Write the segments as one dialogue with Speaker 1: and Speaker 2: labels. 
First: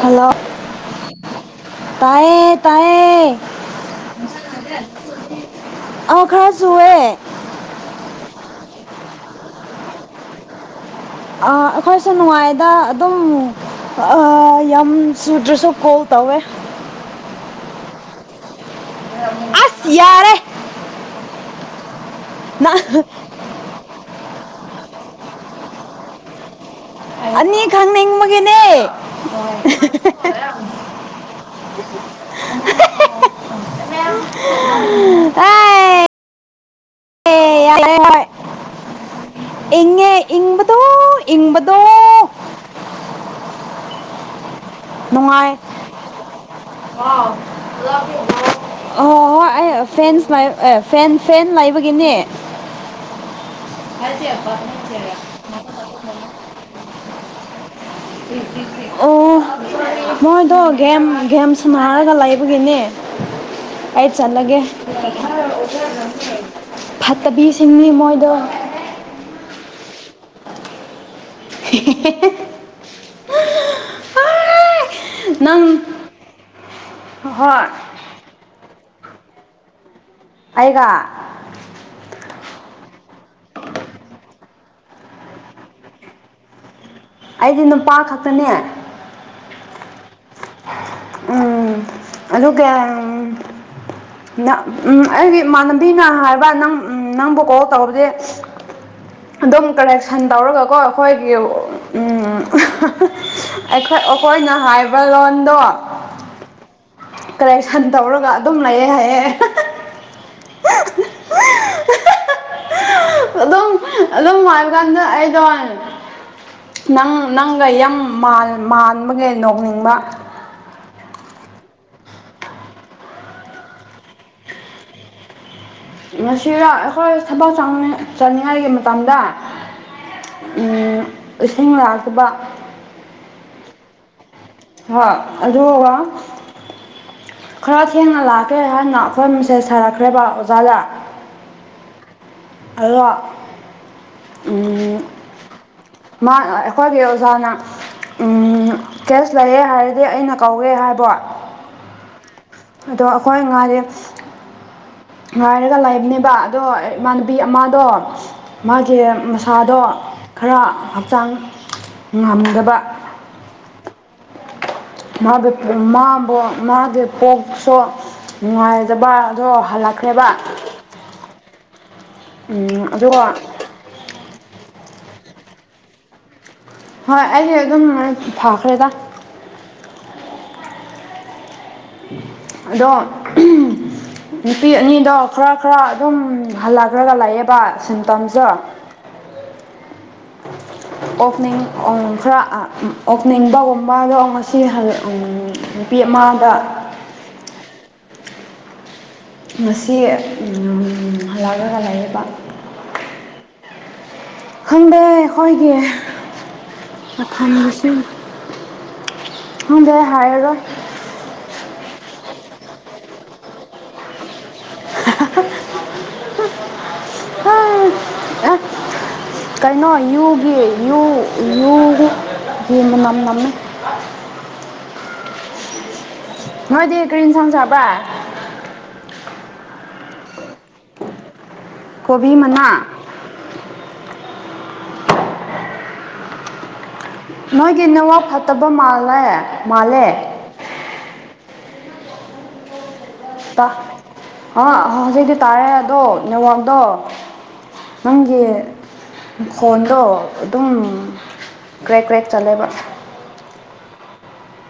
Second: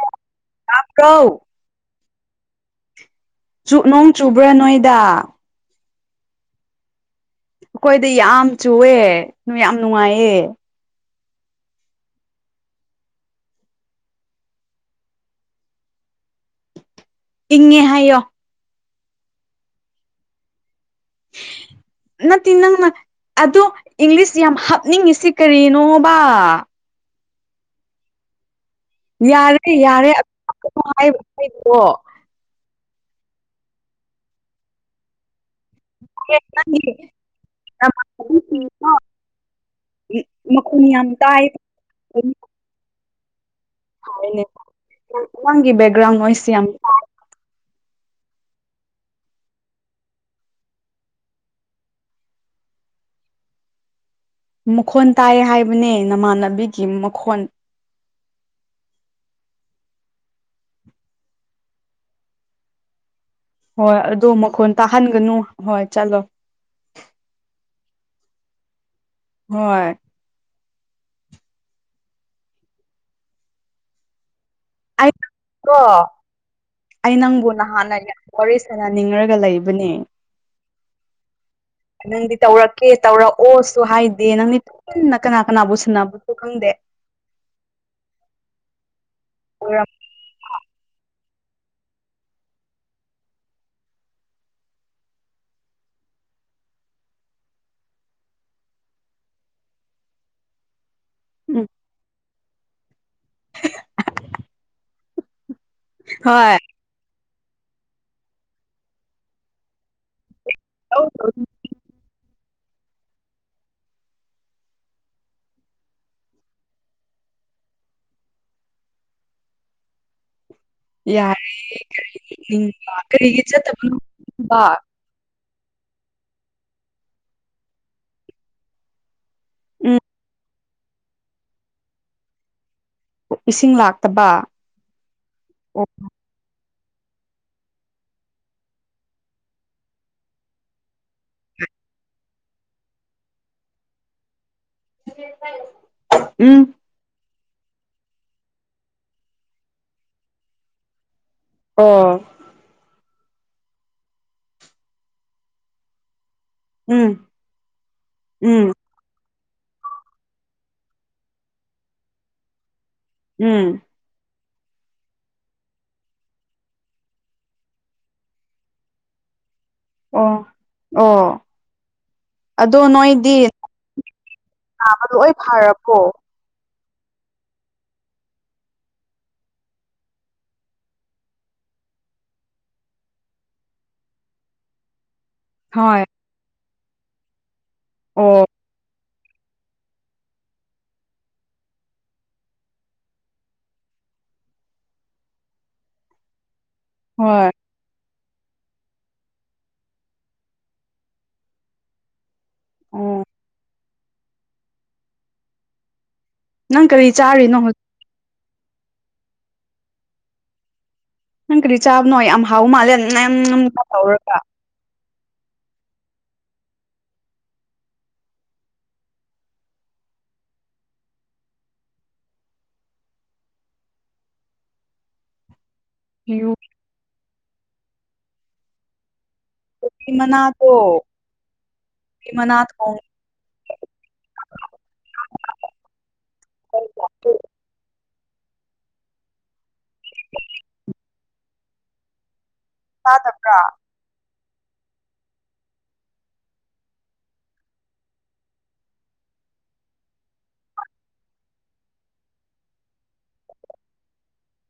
Speaker 1: hello
Speaker 2: ꯭ꯔꯣ
Speaker 1: [unintelligible] ꯇꯥꯏꯌꯦ ꯇꯥꯏꯌꯦ
Speaker 2: [unintelligible] ꯅꫭꯡ ꯆꯨꯕ꯭ꯔ ꯅꯣꯏꯗ
Speaker 1: ꯑ ꯈꯔ ꯆꯨꯋꯦ
Speaker 2: ꯑꯩꯈꯣꯏꯗꯤ ꯌꯥꯝ ꯆꯨꯋꯦ ꯅꯣꯏ ꯌꯥꯝ ꯅꯨꯡꯉꯥꯏꯌꯦ
Speaker 1: ꯑꯥ ꯑꯈꯣꯏꯁꯨ ꯅꯨꯡꯉꯥꯏꯗ ꯑꯗꯨꯝ ꯑꯥ ꯌꯥꯝ ꯆꯨꯗ꯭ꯔꯁꯨ ꯀꯣꯜ ꯇꯧꯋꯦ
Speaker 2: ꯏꯪꯉꯦ ꯍꯥꯏꯌꯣ
Speaker 1: ꯑꯥꯁ ꯌꯥꯔꯦ
Speaker 2: ꯅꯠꯇꯦ
Speaker 1: ꯅꯪ
Speaker 2: ꯅꯪꯅ ꯑꯗꯣ ꯏꯪꯂꯤꯁ ꯌꯥꯝ ꯍꯥꯞꯅꯤꯡꯉꯤꯁꯤ ꯀꯔꯤꯅꯣꯕꯥ
Speaker 1: ꯑꯅꯤ ꯈꯪꯅꯤꯡꯕꯒꯤꯅꯦ
Speaker 2: ꯌꯥꯔꯦ ꯌꯥꯔꯦ ꯑꯃ [unintelligible]
Speaker 1: ꯍꯦꯍꯦ [unintelligible]
Speaker 2: [unintelligible]
Speaker 1: ꯑꯦ ꯌꯥꯏ ꯑꯦ ꯌꯥꯏ
Speaker 2: ꯅꯃꯥꯟꯅꯕꯤꯁꯤꯡꯗꯣ
Speaker 1: ꯏꯪꯉꯦ ꯏꯪꯕꯗꯣ
Speaker 2: ꯃꯈꯣꯟ ꯌꯥꯝ ꯇꯥꯏ
Speaker 1: ꯏꯪꯕꯗꯣ
Speaker 2: [unintelligible]
Speaker 1: ꯅꯨꯡꯉꯥꯏ
Speaker 2: ꯅꯪꯒꯤ ꯕꯦꯛꯒ꯭ꯔꯥꯎꯟ ꯅꯣꯏꯁꯦ ꯌꯥꯝ [unintelligible]
Speaker 1: [unintelligible] ꯑꯣ ꯑꯣ ꯍꯣꯏ ꯑꯩ ꯐꯦꯟꯁ ꯂꯩ ꯐꯦꯟ ꯐꯦꯟ ꯂꯩꯕꯒꯤꯅꯦ
Speaker 2: ꯃꯈꯣꯟ ꯇꯥꯏ ꯍꯥꯏꯕꯅꯦ ꯅꯃꯥꯟꯅꯕꯤꯒꯤ ꯃꯈꯣꯟ
Speaker 1: ꯑꯣ [unintelligible] ꯃꯣꯏꯗꯣ ꯒꯦꯝ ꯒꯦꯝ ꯁꯥꯟꯅꯔꯒ ꯂꯩꯕꯒꯤꯅꯦ
Speaker 2: ꯍꯣꯏ
Speaker 1: ꯑꯩ
Speaker 2: ꯑꯗꯣ
Speaker 1: ꯆꯠꯂꯒꯦ
Speaker 2: ꯃꯈꯣꯟ ꯇꯥꯍꯟꯒꯅꯨ ꯍꯣꯏ ꯆꯠꯂꯣ
Speaker 1: [unintelligible] ꯐꯠꯇꯕꯤꯁꯤꯡꯅꯤ ꯃꯣꯏꯗꯣ
Speaker 2: ꯍꯣꯏ
Speaker 1: [unintelligible] ꯅꯪ
Speaker 2: ꯑꯩꯅꯀꯣ ꯑꯩ ꯅꯪꯕꯨ
Speaker 1: ꯍꯣꯏ
Speaker 2: ꯅꯍꯥꯟꯅ ꯌꯥꯝ ꯋꯥꯔꯤ ꯁꯥꯅꯅꯤꯡꯔꯒ ꯂꯩꯕꯅꯦ
Speaker 1: ꯑꯩꯒ
Speaker 2: ꯅꯪꯗꯤ ꯇꯧꯔꯛꯀꯦ ꯇꯧꯔꯑꯣꯁꯨ ꯍꯥꯏꯗꯦ ꯅꯪꯗꯤ ꯄꯨꯟꯅ ꯀꯅꯥ ꯀꯅꯥꯕꯨ ꯁꯥꯟꯅꯕꯅꯣ ꯈꯪꯗꯦ
Speaker 1: ꯑꯩꯗꯤ ꯅꯨꯄꯥ ꯈꯇꯅꯦ
Speaker 2: ꯑꫭꯏꯔꯝ [unintelligible]
Speaker 1: ꯎꯝ ꯑꯗꯨ ꯀꯌꯥꯝ [unintelligible] ꯎꯝ ꯑꯩꯒꯤ ꯏꯃꯥꯟꯅꯕꯤꯅ ꯍꯥꯏꯕ ꯅꯪ ꯅꯪꯕꯨ ꯀꯣꯜ ꯇꯧꯕꯗꯤ ꯑꯗꯨꯝ ꯀꯂꯦꯛꯁꯟ ꯇꯧꯔꯒꯀꯣ ꯑꯈꯣꯏꯒꯤ ꯎꯝ [unintelligible] ꯑꯈꯣꯏꯅ ꯍꯥꯏꯕ ꯂꯣꯟꯗꯣ
Speaker 2: ꯍꯣꯏ
Speaker 1: ꯀꯔꯦꯛꯁꯟ ꯇꯧꯔꯒ ꯑꯗꯨꯝ ꯂꯩꯌꯦ ꯍꯥꯏꯌꯦ
Speaker 2: [unintelligible]
Speaker 1: [unintelligible] ꯑꯗꯨꯝ ꯑꯗꯨꯝ ꯍꯥꯏꯕ ꯀꯥꯟꯗ ꯑꯩꯗꯣ ꯅꯪ ꯅꯪꯒ ꯌꯥꯝ ꯃꯥꯟ ꯃꯥꯟꯕꯒꯤ ꯅꯣꯛꯅꯤꯡꯕ
Speaker 2: ꯌꯥꯔꯦ ꯀꯔꯤ ꯅꫭꯛꯅꯤꯡꯕ ꯀꯔꯤꯒꯤ ꯆꯠꯇꯕꯅꯣꯕ
Speaker 1: ꯉꯁꯤꯔꯣ ꯑꯩꯈꯣꯏ ꯊꯕꯛ [unintelligible] ꯆꯠꯅꯤꯡꯉꯥꯏꯒꯤ ꯃꯇꯝꯗ
Speaker 2: ꯎꯝ
Speaker 1: ꯎꯝ ꯏꯁꯤꯡ ꯂꯥꯛꯇꯕ
Speaker 2: ꯏꯁꯤꯡ ꯂꯥꯛꯇꯕ
Speaker 1: ꯍꯣꯏ
Speaker 2: ꯑꯣ
Speaker 1: ꯑꯗꯨꯒ ꯈꯔ ꯊꯦꯡꯅ ꯂꯥꯛꯀꯦ ꯍꯥꯏꯅ ꯑꯈꯣꯏ ꯃꯦꯁꯦꯁ ꯊꯥꯔꯛꯈ꯭ꯔꯦꯕ ꯑꯣꯖꯥꯗ ꯍꯜꯂꯣ
Speaker 2: [unintelligible]
Speaker 1: ꯃꯥ
Speaker 2: ꯎꯝ
Speaker 1: ꯑꯩꯈꯣꯏꯒꯤ ꯑꯣꯖꯥꯅ ꯎꯝ ꯀꯦꯁ ꯂꯩꯌꯦ ꯍꯥꯏꯔꯗꯤ ꯑꯩꯅ ꯀꯧꯋꯦ ꯍꯥꯏꯕ
Speaker 2: ꯑꯣ
Speaker 1: ꯑꯗꯣ ꯑꯩꯈꯣꯏ ꯉꯥꯏꯗꯤ ꯉꯥꯏꯔꯒ ꯂꯩꯕꯅꯦꯕ ꯑꯗꯣ
Speaker 2: ꯎꯝ
Speaker 1: ꯏꯃꯥꯟꯅꯕꯤ ꯑꯃꯗꯣ
Speaker 2: ꯎꯝ
Speaker 1: ꯃꯥꯒꯤ ꯃꯁꯥꯗꯣ ꯈꯔ ꯍꯛꯆꯥꯡ ꯉꯝꯗꯕ
Speaker 2: ꯎꯝ
Speaker 1: ꯃꯥꯒꯤ ꯃꯥꯕꯨ ꯃꯥꯒꯤ ꯄꯣꯛꯁꯨ ꯅꯨꯡꯉꯥꯏꯗꯕ ꯑꯗꯣ ꯍꯜꯂꯛꯈ꯭ꯔꯦꯕ
Speaker 2: ꯑꯣ ꯑꯣ ꯑꯗꯣ
Speaker 1: ꯑꯗꯨꯒ
Speaker 2: ꯅꯣꯏꯗꯤ ꯅꯥꯕ ꯂꯣꯏ ꯐꯔꯕꯣ
Speaker 1: ꯍꯣꯏ ꯑꯩꯗꯤ ꯑꯗꯨꯝ ꯐꯈ꯭ꯔꯦꯗ ꯑꯗꯣ [unintelligible] ꯅꯨꯄꯤ ꯑꯅꯤꯗꯣ ꯈꯔ ꯈꯔ
Speaker 2: ꯍꯣꯏ
Speaker 1: ꯑꯗꯨꯝ ꯍꯜꯂꯛꯔꯒ ꯂꯩꯌꯦꯕ
Speaker 2: ꯑꯣ
Speaker 1: ꯁꯤꯝꯇꯝꯁꯗꯣ ꯑꯣꯛꯅꯤꯡ ꯑꯣꯡ ꯈꯔ ꯑꯣꯛꯅꯤꯡꯕꯒꯨꯝꯕꯗꯣ ꯉꯁꯤ ꯍꯜꯂ ꯎꯝ ꯅꯨꯄꯤ ꯑꯃꯗ
Speaker 2: ꯍꯣꯏ
Speaker 1: ꯉꯁꯤ ꯎꯝ ꯍꯜꯂꯛꯔꯒ ꯂꯩꯌꯦꯕ
Speaker 2: ꯑꯣ
Speaker 1: ꯈꯪꯗꯦ ꯑꯩꯈꯣꯏꯒꯤ
Speaker 2: ꯅꯪ ꯀꯔꯤ ꯆꯥꯔꯤꯅꯣ ꯍꯧ
Speaker 1: ꯑꯊꯝꯕꯁꯨ ꯈꯪꯗꯦ ꯍꯥꯏꯔꯔꯣꯢ
Speaker 2: ꯅꯪ ꯀꯔꯤ ꯍꯧꯔꯒ
Speaker 1: ꯍꯥ ꯍꯥ ꯍꯥ [unintelligible] ꯍꯥ ꯀꯩꯅꯣ ꯌꯨꯒꯤ ꯌꯨ ꯌꯨ‌ [unintelligible] ꯌꯨ ꯃꯅꯝ ꯅꯝꯃꯦ
Speaker 2: ꯌꯨ
Speaker 1: ꯅꯣꯏꯗꯤ ꯀꯔꯤ ꯏꯟꯁꯥꯡ ꯆꯥꯕ
Speaker 2: ꯀꯣꯕꯤ ꯃꯅꯥꯗꯣ ꯀꯣꯕꯤ ꯃꯅꯥ ꯊꯣꯡꯉꯦ ꯂꯥꯛꯄ
Speaker 1: ꯅꯣꯏꯒꯤ ꯅꯋꯥ ꯐꯠꯇꯕ ꯃꯥꯜꯂꯦ ꯃꯥꯜꯂꯦ
Speaker 2: ꯇꯥꯗꯕ꯭ꯔ
Speaker 1: ꯑꫭ ꯍꯧꯖꯤꯛꯇꯤ ꯇꯥꯔꯦ ꯑꯗꯣ ꯅꯦꯠꯋꯥꯛꯗꯣ ꯅꯪꯒꯤ ꯃꯈꫭꯟꯗꯣ ꯑꯗꯨꯝ ꯀ꯭ꯔꯦꯛ ꯀ꯭ꯔꯦꯛ ꯆꯠꯂꯦꯕ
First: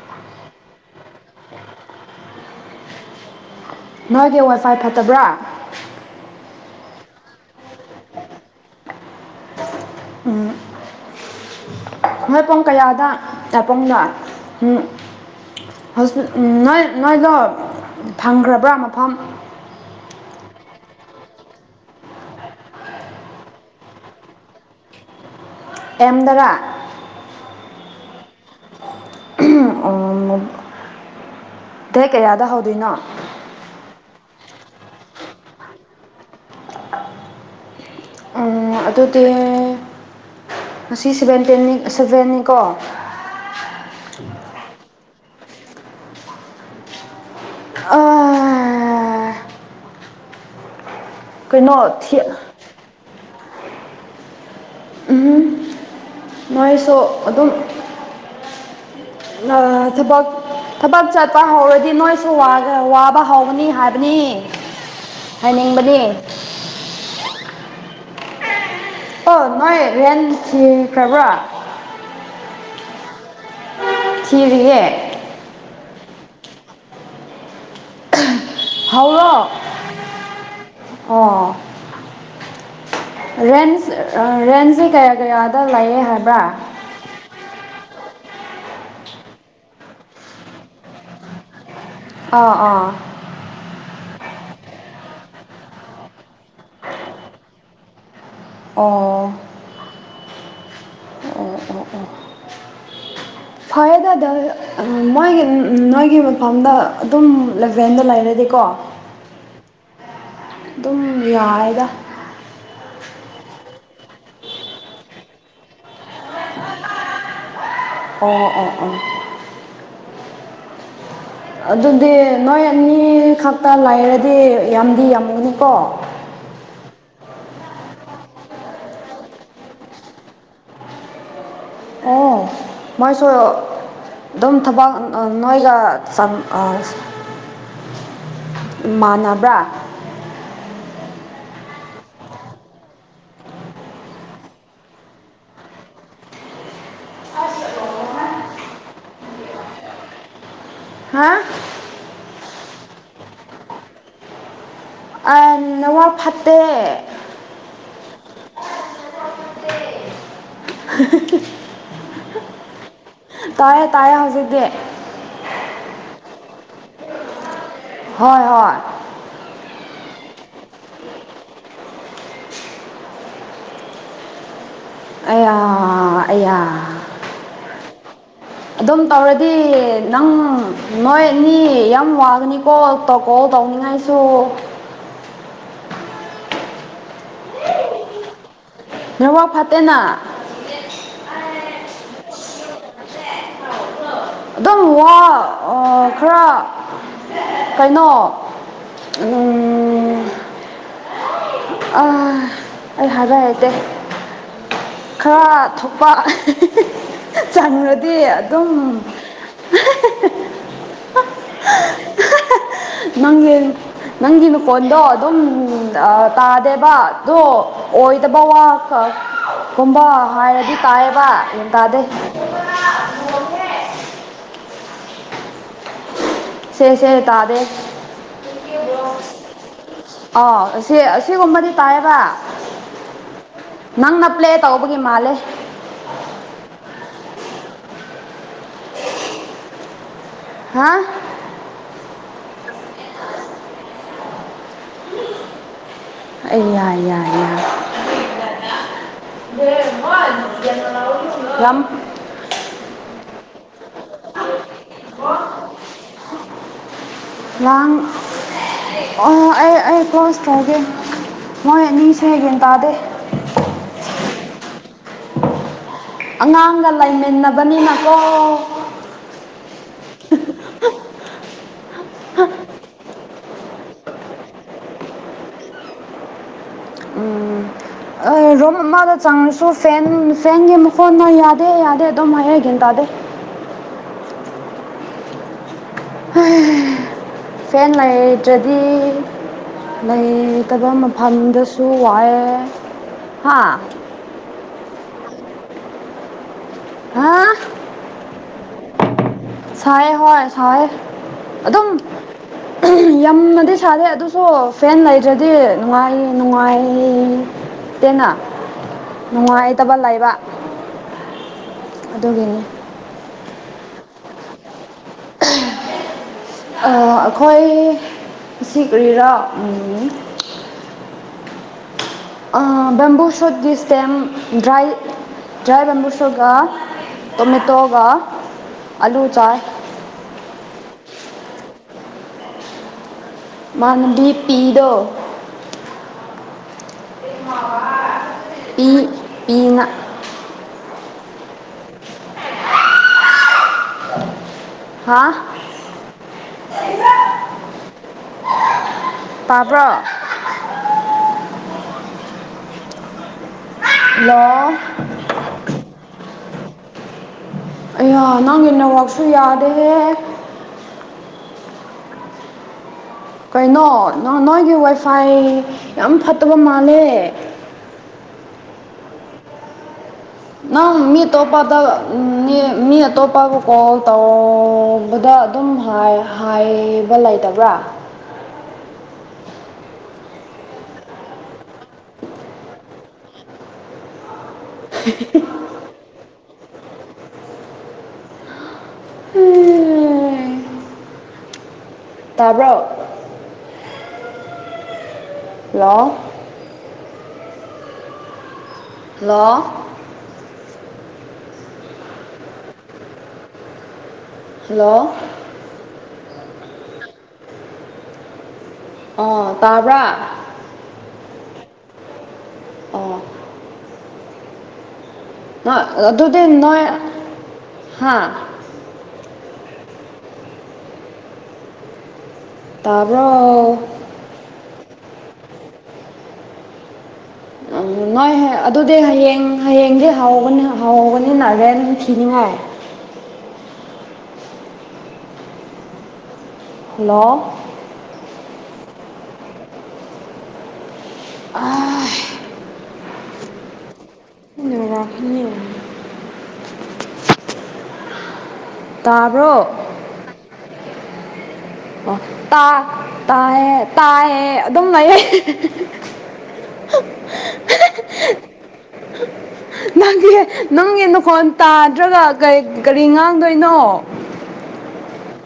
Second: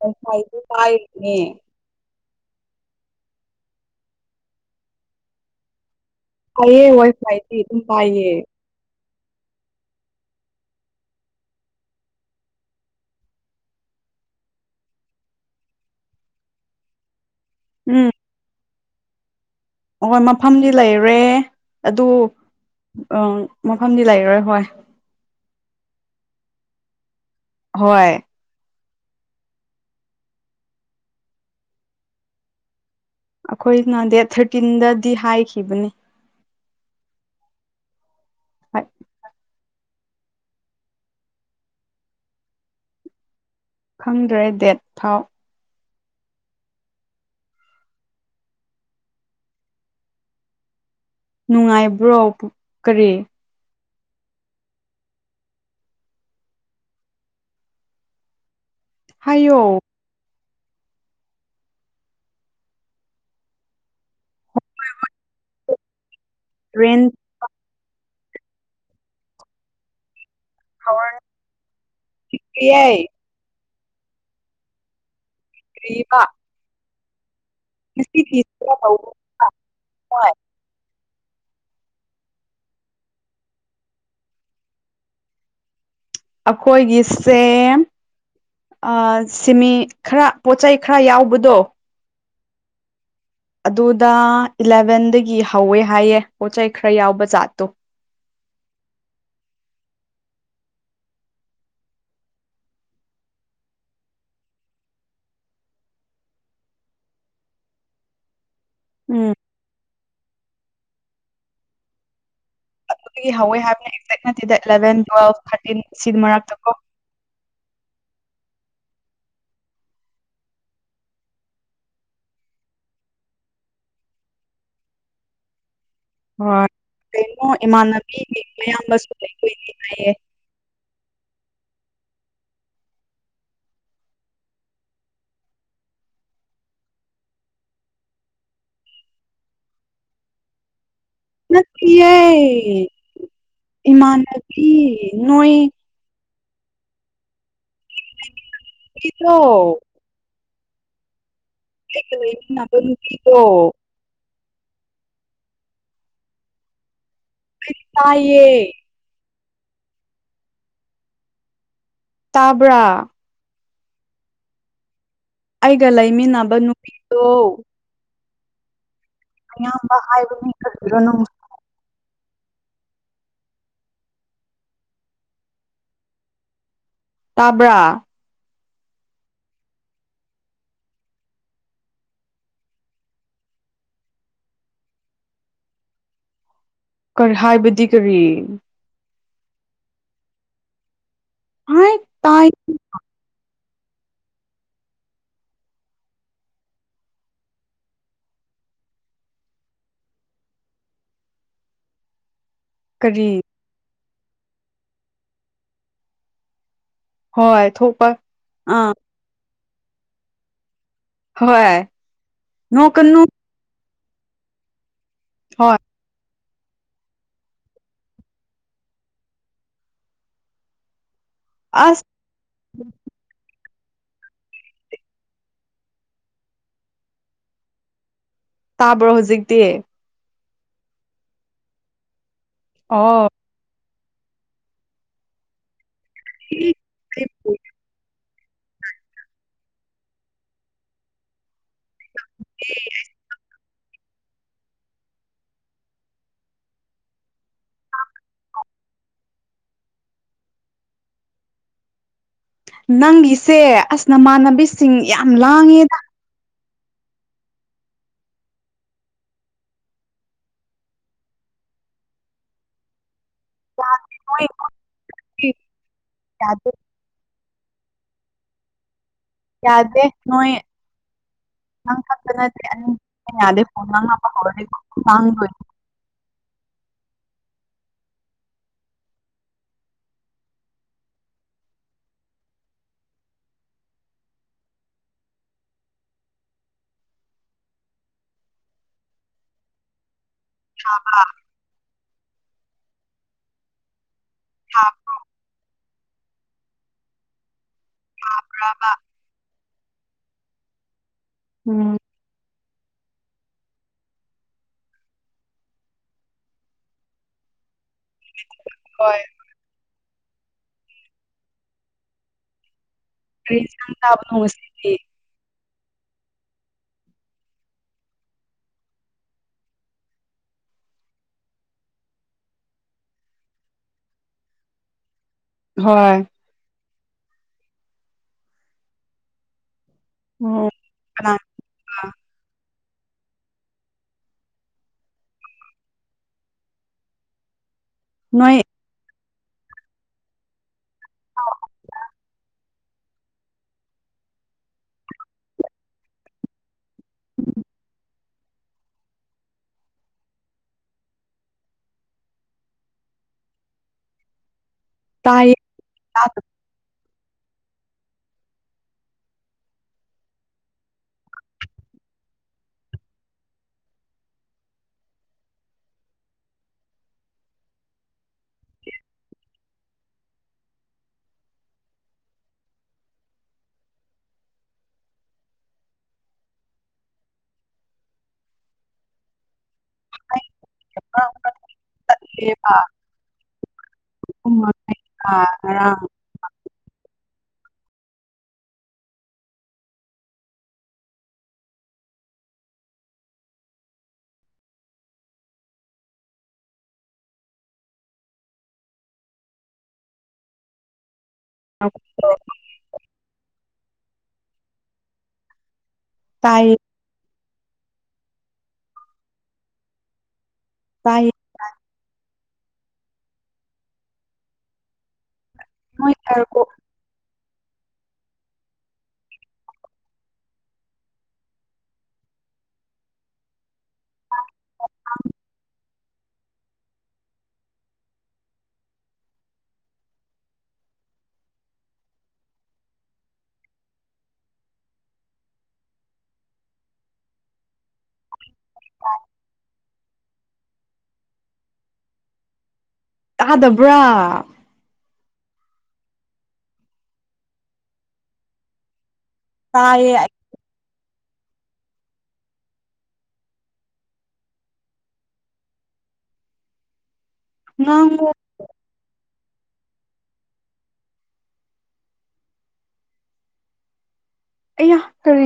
Speaker 2: [unintelligible] ꯄꯥꯏꯔꯤꯅꯦ
Speaker 1: ꯅꯣꯏꯒꯤ ꯋꯥꯏ ꯐꯥꯏ ꯐꯠꯇꯕ꯭ꯔꯥ
Speaker 2: ꯐꯩꯌꯦ ꯋꯥꯏ ꯐꯥꯏꯗꯤ ꯑꯗꯨꯝ ꯄꯥꯏꯌꯦ
Speaker 1: ꯎꯝ ꯅꯣꯏ ꯄꯨꯡ ꯀꯌꯥꯗ ꯑꯦꯄꯨꯡꯅꫭ [unintelligible] ꯍꯧꯖꯤꯛ ꯅꯣꯏ ꯅꯣꯏꯗꯣ
Speaker 2: ꯎꯝ
Speaker 1: ꯐꯪꯈ꯭ꯔꯕ꯭ꯔ ꯃꯐꯝ
Speaker 2: ꯍꯣꯏ ꯃꯐꯝꯗꯤ ꯂꯩꯔꯦ ꯑꯗꯨ ꯑ ꯃꯐꯝꯗꯤ ꯂꯩꯔꫭꯏ ꯍꯣꯏ
Speaker 1: ꯑꯦꯝ ꯗꯔ
Speaker 2: ꯍꯣꯏ
Speaker 1: [unintelligible] ꯗꯦꯠ ꯀꯌꯥꯗ ꯍꯧꯗꯣꯏꯅꯣ
Speaker 2: ꯑꯈꯣꯏꯅ ꯗꯦꯠ ꯊꯥꯔ ꯇꯤꯟꯗꯗꯤ ꯍꯥꯏꯈꯤꯕꯅꯤ‌ ꯍꫭꯏ
Speaker 1: ꯑꯗꯨꯗꯤ ꯉꯁꯤ ꯁꯕꯦꯟꯇꯤꯟꯅꯤ ꯁꯕꯦꯟ ꯅꯤꯀꯣ
Speaker 2: ꯈꯪꯗ꯭ꯔꯦ ꯗꯦꯠ ꯐꯥꯎ
Speaker 1: ꯑꯥ
Speaker 2: ꯅꯨꯡꯉꯥꯏꯕ꯭ꯔꯣ ꯄꯨ ꯀꯔꯤ
Speaker 1: ꯎꯝ ꯅꯣꯏꯁꯨ ꯑꯗꯨꯝ ꯑ
Speaker 2: ꯍꯥꯏꯌꯣ
Speaker 1: ꯊꯕꯛ ꯊꯕꯛ ꯆꯠꯄ ꯍꯧꯔꯗꯤ ꯅꯣꯏꯁꯨ ꯋꯥꯒ ꯋꯥꯕ ꯍꯧꯒꯅꯤ ꯍꯥꯏꯕꯅꯤ ꯍꯥꯏꯅꯤꯡꯕꯅꯤ
Speaker 2: ꯔꯦꯟ
Speaker 1: ꯑꯣ ꯅꯣꯏ ꯔꯦꯟ ꯊꯤꯈ꯭ꯔꯕ꯭ꯔꯥ
Speaker 2: ꯌꯦ
Speaker 1: ꯊꯤꯔꯤꯌꯦ
Speaker 2: ꯀꯔꯤꯔꯥ [unintelligible]
Speaker 1: ꯑꫭ ꯔꯦꯟꯁ ꯔꯦꯟꯁꯖꯦ ꯀꯌꯥ ꯀꯌꯥꯗ ꯂꯩꯌꯦ ꯍꯥꯏꯕ꯭ꯔꯥ
Speaker 2: ꯑꯈꯣꯏꯒꯤ ꯁꯦ ꯑ ꯁꯤꯃꯤ ꯈꯔ ꯄꯣꯠꯆꯩ ꯈꯔ ꯌꯥꯎꯕꯗꯣ
Speaker 1: ꯑꯥ ꯑꯥ
Speaker 2: ꯑꯗꯨꯗ ꯏꯂꯚꯦꯟꯗꯒꯤ ꯍꯧꯋꯦ ꯍꯥꯏꯌꯦ ꯄꯣꯠꯆꯩ ꯈꯔ ꯌꯥꯎꯕ ꯖꯥꯠꯇꯣ
Speaker 1: ꯑꯣ ꯑꯣ ꯑꯣ ꯑꯣ [unintelligible] ꯐꯔꯦ [unintelligible] ꯃꯣꯏꯒꯤ ꯅꯣꯏꯒꯤ ꯃꯐꯝꯗ ꯑꯗꯨꯝ ꯂꯕꯦꯟꯗ ꯂꯩꯔꯗꯤꯀꯣ
Speaker 2: ꯎꯝ
Speaker 1: ꯑꯗꯨꯝ ꯌꯥꯔꯦꯗ
Speaker 2: ꯑꯗꯨꯗꯒꯤ ꯍꯧꯋꯦ ꯍꯥꯏꯕꯅꯦ ꯑꯦꯛꯖꯦꯛ ꯅꯠꯇꯦꯗ ꯑꯦꯂꯚꯦꯟ ꯇꯨꯋꯦꯜꯞ ꯊꯥꯔꯇꯤꯟ ꯁꯤ ꯃꯔꯛꯇ ꯀꯣ
Speaker 1: [unintelligible] ꯑꯣ ꯑꯣ ꯑꯣ ꯑꯗꯨꯗꯤ ꯅꯣꯏ ꯑꯅꯤ ꯈꯛꯇ ꯂꯩꯥꯔꯗꯤ ꯌꯥꯝꯗꯤ ꯌꯥꯝꯒꯅꯤꯀꯣ
Speaker 2: ꯍꯣꯏ ꯀꯩꯅꯣ ꯏꯃꯥꯟꯅꯕꯤꯒꯤ ꯃꯌꯥꯝꯕꯖꯨ ꯂꯩꯗꫭꯏꯅꯦ ꯍꯥꯏꯌꯦ
Speaker 1: ꯑꯣ ꯃꯣꯏꯁꯨ ꯑꯗꯨꯝ ꯊꯕꯛ ꯑ ꯅꯣꯏꯒ ꯆꯪ ꯑꯁ ꯃꯥꯟꯅꯕ꯭ꯔ
Speaker 2: ꯅꯠꯇꯤꯌꯦ ꯏꯃꯥꯟꯅꯕꯤ ꯅꯣꯏ
Speaker 1: [inaudible]
Speaker 2: [unintelligible]
Speaker 1: ꯍꯥ
Speaker 2: ꯑꯩꯒ‌ ꯂꯩꯃꯤꯟꯅꯕ ꯅꯨꯄꯤꯗꫭ
Speaker 1: ꯑꯥ ꯅꯋꯥ ꯐꯠꯇꯦ
Speaker 2: ꯑꯩ ꯇꯥꯏꯌꯦ
Speaker 1: [unintelligible]
Speaker 2: ꯇꯥꯕ꯭ꯔ
Speaker 1: ꯇꯥꯔꯦ ꯇꯥꯔꯦ ꯍꯧꯖꯤꯛꯇꯤ
Speaker 2: ꯑꯩꯒ ꯂꯩꯃꯤꯟꯅꯕ ꯅꯨꯄꯤꯗꯣ
Speaker 1: ꯍꯣꯏ ꯍꯣꯏ
Speaker 2: ꯃꯌꯥꯝꯕ ꯍꯥꯏꯕꯅꯤ [unintelligible]
Speaker 1: ꯑꯌꯥ ꯑꯌꯥ
Speaker 2: ꯇꯥꯕ꯭ꯔ
Speaker 1: ꯑꯗꯨꯝ ꯇꯧꯔꯗꯤ ꯅꯪ ꯅꯣꯏꯅꯤ ꯌꯥꯝ ꯋꯥꯒꯅꯤꯀꯣ ꯇꯣꯛꯑꫭ ꯀꯥꯎꯅꯤꯡꯉꯥꯏꯁꯨ
Speaker 2: ꯀꯔꯤ ꯍꯥꯏꯕꯗꯤ ꯀꯔꯤ
Speaker 1: ꯅꯋꯥ ꯐꯠꯇꯦꯅ
Speaker 2: ꯍꯥꯏ ꯇꯥꯏ
Speaker 1: ꯑꯗꯨꯝ ꯋꯥ ꯑ ꯈꯔ ꯀꯩꯅꯣ [inaudible] ꯑ ꯑꯩ
Speaker 2: ꯀꯔꯤ
Speaker 1: ꯍꯥꯢꯕ ꯍꯩꯇꯦ ꯈꯔ ꯊꯣꯛꯄ
Speaker 2: ꯍꯣꯏ ꯊꯣꯛꯄ
Speaker 1: ꯆꯪꯔꯗꯤ ꯑꯗꯨꯝ
Speaker 2: ꯑꯥ
Speaker 1: [inaudible]
Speaker 2: ꯍꯣꯏ ꯅꯣꯛꯀꯅꯨ
Speaker 1: ꯅꯪꯒꯤ ꯅꯪꯒꯤ ꯃꯈꯣꯟꯗꯣ ꯑꯗꯨꯝ
Speaker 2: ꯍꯣꯏ
Speaker 1: ꯑ ꯇꯥꯗꯦꯕꯗꯣ ꯑꯣꯏꯗꯕ ꯋꯥ ꯀꯨꯝꯕ ꯍꯥꯏꯔꯗꯤ ꯇꯥꯏꯌꯦ ꯕ ꯕ ꯒ꯭ꯌꯥꯟ ꯇꯥꯗꯦ
Speaker 2: ꯑꯁ
Speaker 1: ꯁꯦ ꯁꯦ ꯇꯥꯗꯦ
Speaker 2: ꯇꯥꯕ꯭ꯔꯣ ꯍꯧꯖꯤꯛꯇꯤ
Speaker 1: ꯑ ꯑꯁꯤ ꯑꯁꯤꯒꯨꯝꯕꯗꯤ ꯇꯥꯏꯌꯦꯕ
Speaker 2: ꯑꯣ
Speaker 1: ꯅꯪꯅ ꯄ꯭ꯂꯦ ꯇꯧꯕꯒꯤ ꯃꯥꯜꯂꯦ
Speaker 2: [inaudible]
Speaker 1: ꯍꯥ
Speaker 2: [unintelligible]
Speaker 1: ꯑꯩ ꯌꯥ ꯌꯥꯢꯅ [unintelligible]
Speaker 2: ꯅꯪꯒꯤꯁꯦ ꯑꯁ ꯅꯃꯥꯟꯅꯕꯤꯁꯤꯡ ꯌꯥꯝ ꯂꯥꯡꯉꯦꯗ
Speaker 1: ꯂꯥꯡ ꯑꯣ ꯑꯩ ꯑꯩ ꯀ꯭ꯂꯣꯖ ꯇꯧꯒꯦ ꯃꯣꯏ ꯑꯅꯤꯁꯦ ꯒ꯭ꯌꯥꯟ ꯇꯥꯗꯦ
Speaker 2: [unintelligible]
Speaker 1: ꯑꯉꯥꯡꯒ ꯂꯩꯃꯤꯟꯅꯕꯅꯤꯅꯀꯣ
Speaker 2: ꯌꯥꯗꯦ ꯅꯣꯏ ꯅꯪ ꯈꯛꯇ ꯅꯠꯇꯦ [unintelligible]
Speaker 1: [inaudible] ꯎꯝ ꯑ ꯔꯨꯝ ꯑꯃꯗ ꯆꯪꯉꯁꯨ ꯐꯦꯟ ꯐꯦꯟꯒꯤ ꯃꯈꯣꯟꯅ ꯌꯥꯗꯦ ꯌꯥꯗꯦ ꯑꯗꯨꯝ ꯍꯥꯏꯌꯦ ꯒ꯭ꯌꯥꯟ ꯇꯥꯗꯦ [inaudible] ꯐꯦꯟ ꯂꯩꯥꯇ꯭ꯔꯗꯤ ꯂꯩꯇꯕ ꯃꯐꯝꯗꯁꯨ ꯋꯥꯌꯦ ꯍꯥ
Speaker 2: [unintelligible]
Speaker 1: ꯍꯥꯥ
Speaker 2: [unintelligible]
Speaker 1: ꯁꯥꯏꯌꯦ ꯍꯣꯏ ꯁꯥꯏꯌꯦ ꯑꯗꯨꯝ
Speaker 2: ꯎꯝ
Speaker 1: ꯌꯝꯅꯗꯤ ꯁꯥꯗꯦ ꯑꯗꯨꯁꯨ ꯐꯦꯟ ꯂꯩꯗ꯭ꯔꯗꯤ ꯅꯨꯡꯉꯥꯏꯌꯦ ꯅꯨꯡꯉꯥꯏꯌꯦ ꯇꯦꯅ
Speaker 2: ꯍꯣꯏ
Speaker 1: ꯅꯨꯡꯉꯥꯏꯇꯕ ꯂꯩ ꯕ ꯑꯗꯨꯒꯤꯅꯤ
Speaker 2: ꯀ꯭ꯔꯤ ꯏꯟꯁꯥꯡ ꯆꯥꯕꯅꯣ ꯉꯁꯤ [unintelligible]
Speaker 1: [inaudible] ꯑ ꯑꯈꯣꯏ ꯉꯁꯤ ꯀꯔꯤꯔꯥ ꯎꯝ INAUDIBLE UNINTELLIGIBLE ꯇꯣꯃꯦꯇꯣꯒ
Speaker 2: ꯍꯣꯏ
Speaker 1: ꯑꯂꯨ ꯆꯥꯏ
Speaker 2: INAUDIBLE
Speaker 1: ꯃꯥꯅꯗꯤ ꯄꯤꯗꯣ INAUDIBLE
Speaker 2: ꯅꯣꯏ
Speaker 1: UNINTELLIGIBLE
Speaker 2: INAUDIBLE
Speaker 1: INAUDIBLE INAUDIBLE
Speaker 2: INAUDIBLE
Speaker 1: INAUDIBLE INAUDIBLE
Speaker 2: ꯇꯥꯏꯌꯦ
Speaker 1: ꯑꯩꯌꯥ ꯅꯪꯒꯤ ꯅꯦꯠꯋꯥꯛꯁꯨ ꯌꯥꯗꯦꯍꯦ ꯀꯩꯅꯣ ꯅꯣ ꯅꯣꯏꯒꯤ ꯋꯥꯏꯐꯥꯏ ꯌꯥꯝ ꯐꯠꯇꯕꯃꯥꯜꯂꯦ INAUDIBLE ꯅꯪ ꯃꯤ ꯇꯣꯞꯄꯗ ꯃꯤ ꯑꯇꯣꯞꯄꯒ ꯀꯣꯜ ꯇꯧ ꯕꯗ ꯑꯗꯨꯝ ꯍꯥꯏ ꯍꯥꯏ ꯕ ꯂꯩꯇꯕ꯭ꯔꯥ
Speaker 2: INAUDIBLE INAUDIBLE
Speaker 1: ꯇꯥ ꯕ꯭ꯔꯣ INAUDIBLE ꯍꯜꯂꯣ ꯑꯣ
Speaker 2: INAUDIBLE
Speaker 1: ꯍꯜꯂꯣꯑꯣ
Speaker 2: ꯇꯥꯏꯌꯦ
Speaker 1: ꯑꯣꯑꯣ ꯇꯥꯕ꯭ꯔꯥ
Speaker 2: ꯇꯥꯢꯌꯦ ꯇꯥꯏꯌꯦ
Speaker 1: ꯑꯣꯑꯣ ꯍꯣꯢ
Speaker 2: ꯅꯣꯏ
Speaker 1: ꯑꯗꯨꯗꯤ
Speaker 2: ꯇꯥꯔꯕꯣ
Speaker 1: ꯅꯣꯏ ꯍꯥꯥ ꯇꯥꯕ꯭ꯔꯣꯑꯣ ꯎꯪꯎꯪ ꯅꯣꯏ ꯑꯗꯨꯗꯤ ꯍꯌꯦꯡ ꯍꯌꯦꯡꯗꯩ ꯍꯧꯕꯅꯤ ꯍꯧꯕꯅꯤꯅ ꯔꯦꯟꯊꯤꯅꯤꯡꯉꯣꯏ INAUDIBLE ꯍꯥꯜꯂꯣ
Speaker 2: INAUDIBLE
Speaker 1: INAUDIBLE
Speaker 2: ꯇꯥꯗꯥꯕ꯭ꯔꯥ
Speaker 1: INAUDIBLE ꯇꯥ ꯕ꯭ꯔꯣ
Speaker 2: ꯇꯥꯏꯌꯦ ꯑꯩ
Speaker 1: ꯑꯣ ꯇꯥ ꯇꯥꯏ ꯇꯥꯏꯌꯦ ꯑꯗꯨꯝ ꯂꯩꯌꯦ INAUDIBLE
Speaker 2: UNINTELLIGIBLE
Speaker 1: INAUDIBLE ꯅꯪꯒꯤ ꯅꯪꯒꯤ ꯅꯥꯈꯣꯟ ꯇꯥꯗ꯭ꯔꯒꯥ ꯀꯩ ꯀꯔꯤ ꯉꯥꯡꯗꯣꯏꯅꯣ
Speaker 2: ꯑꯌꯥ ꯀꯔꯤ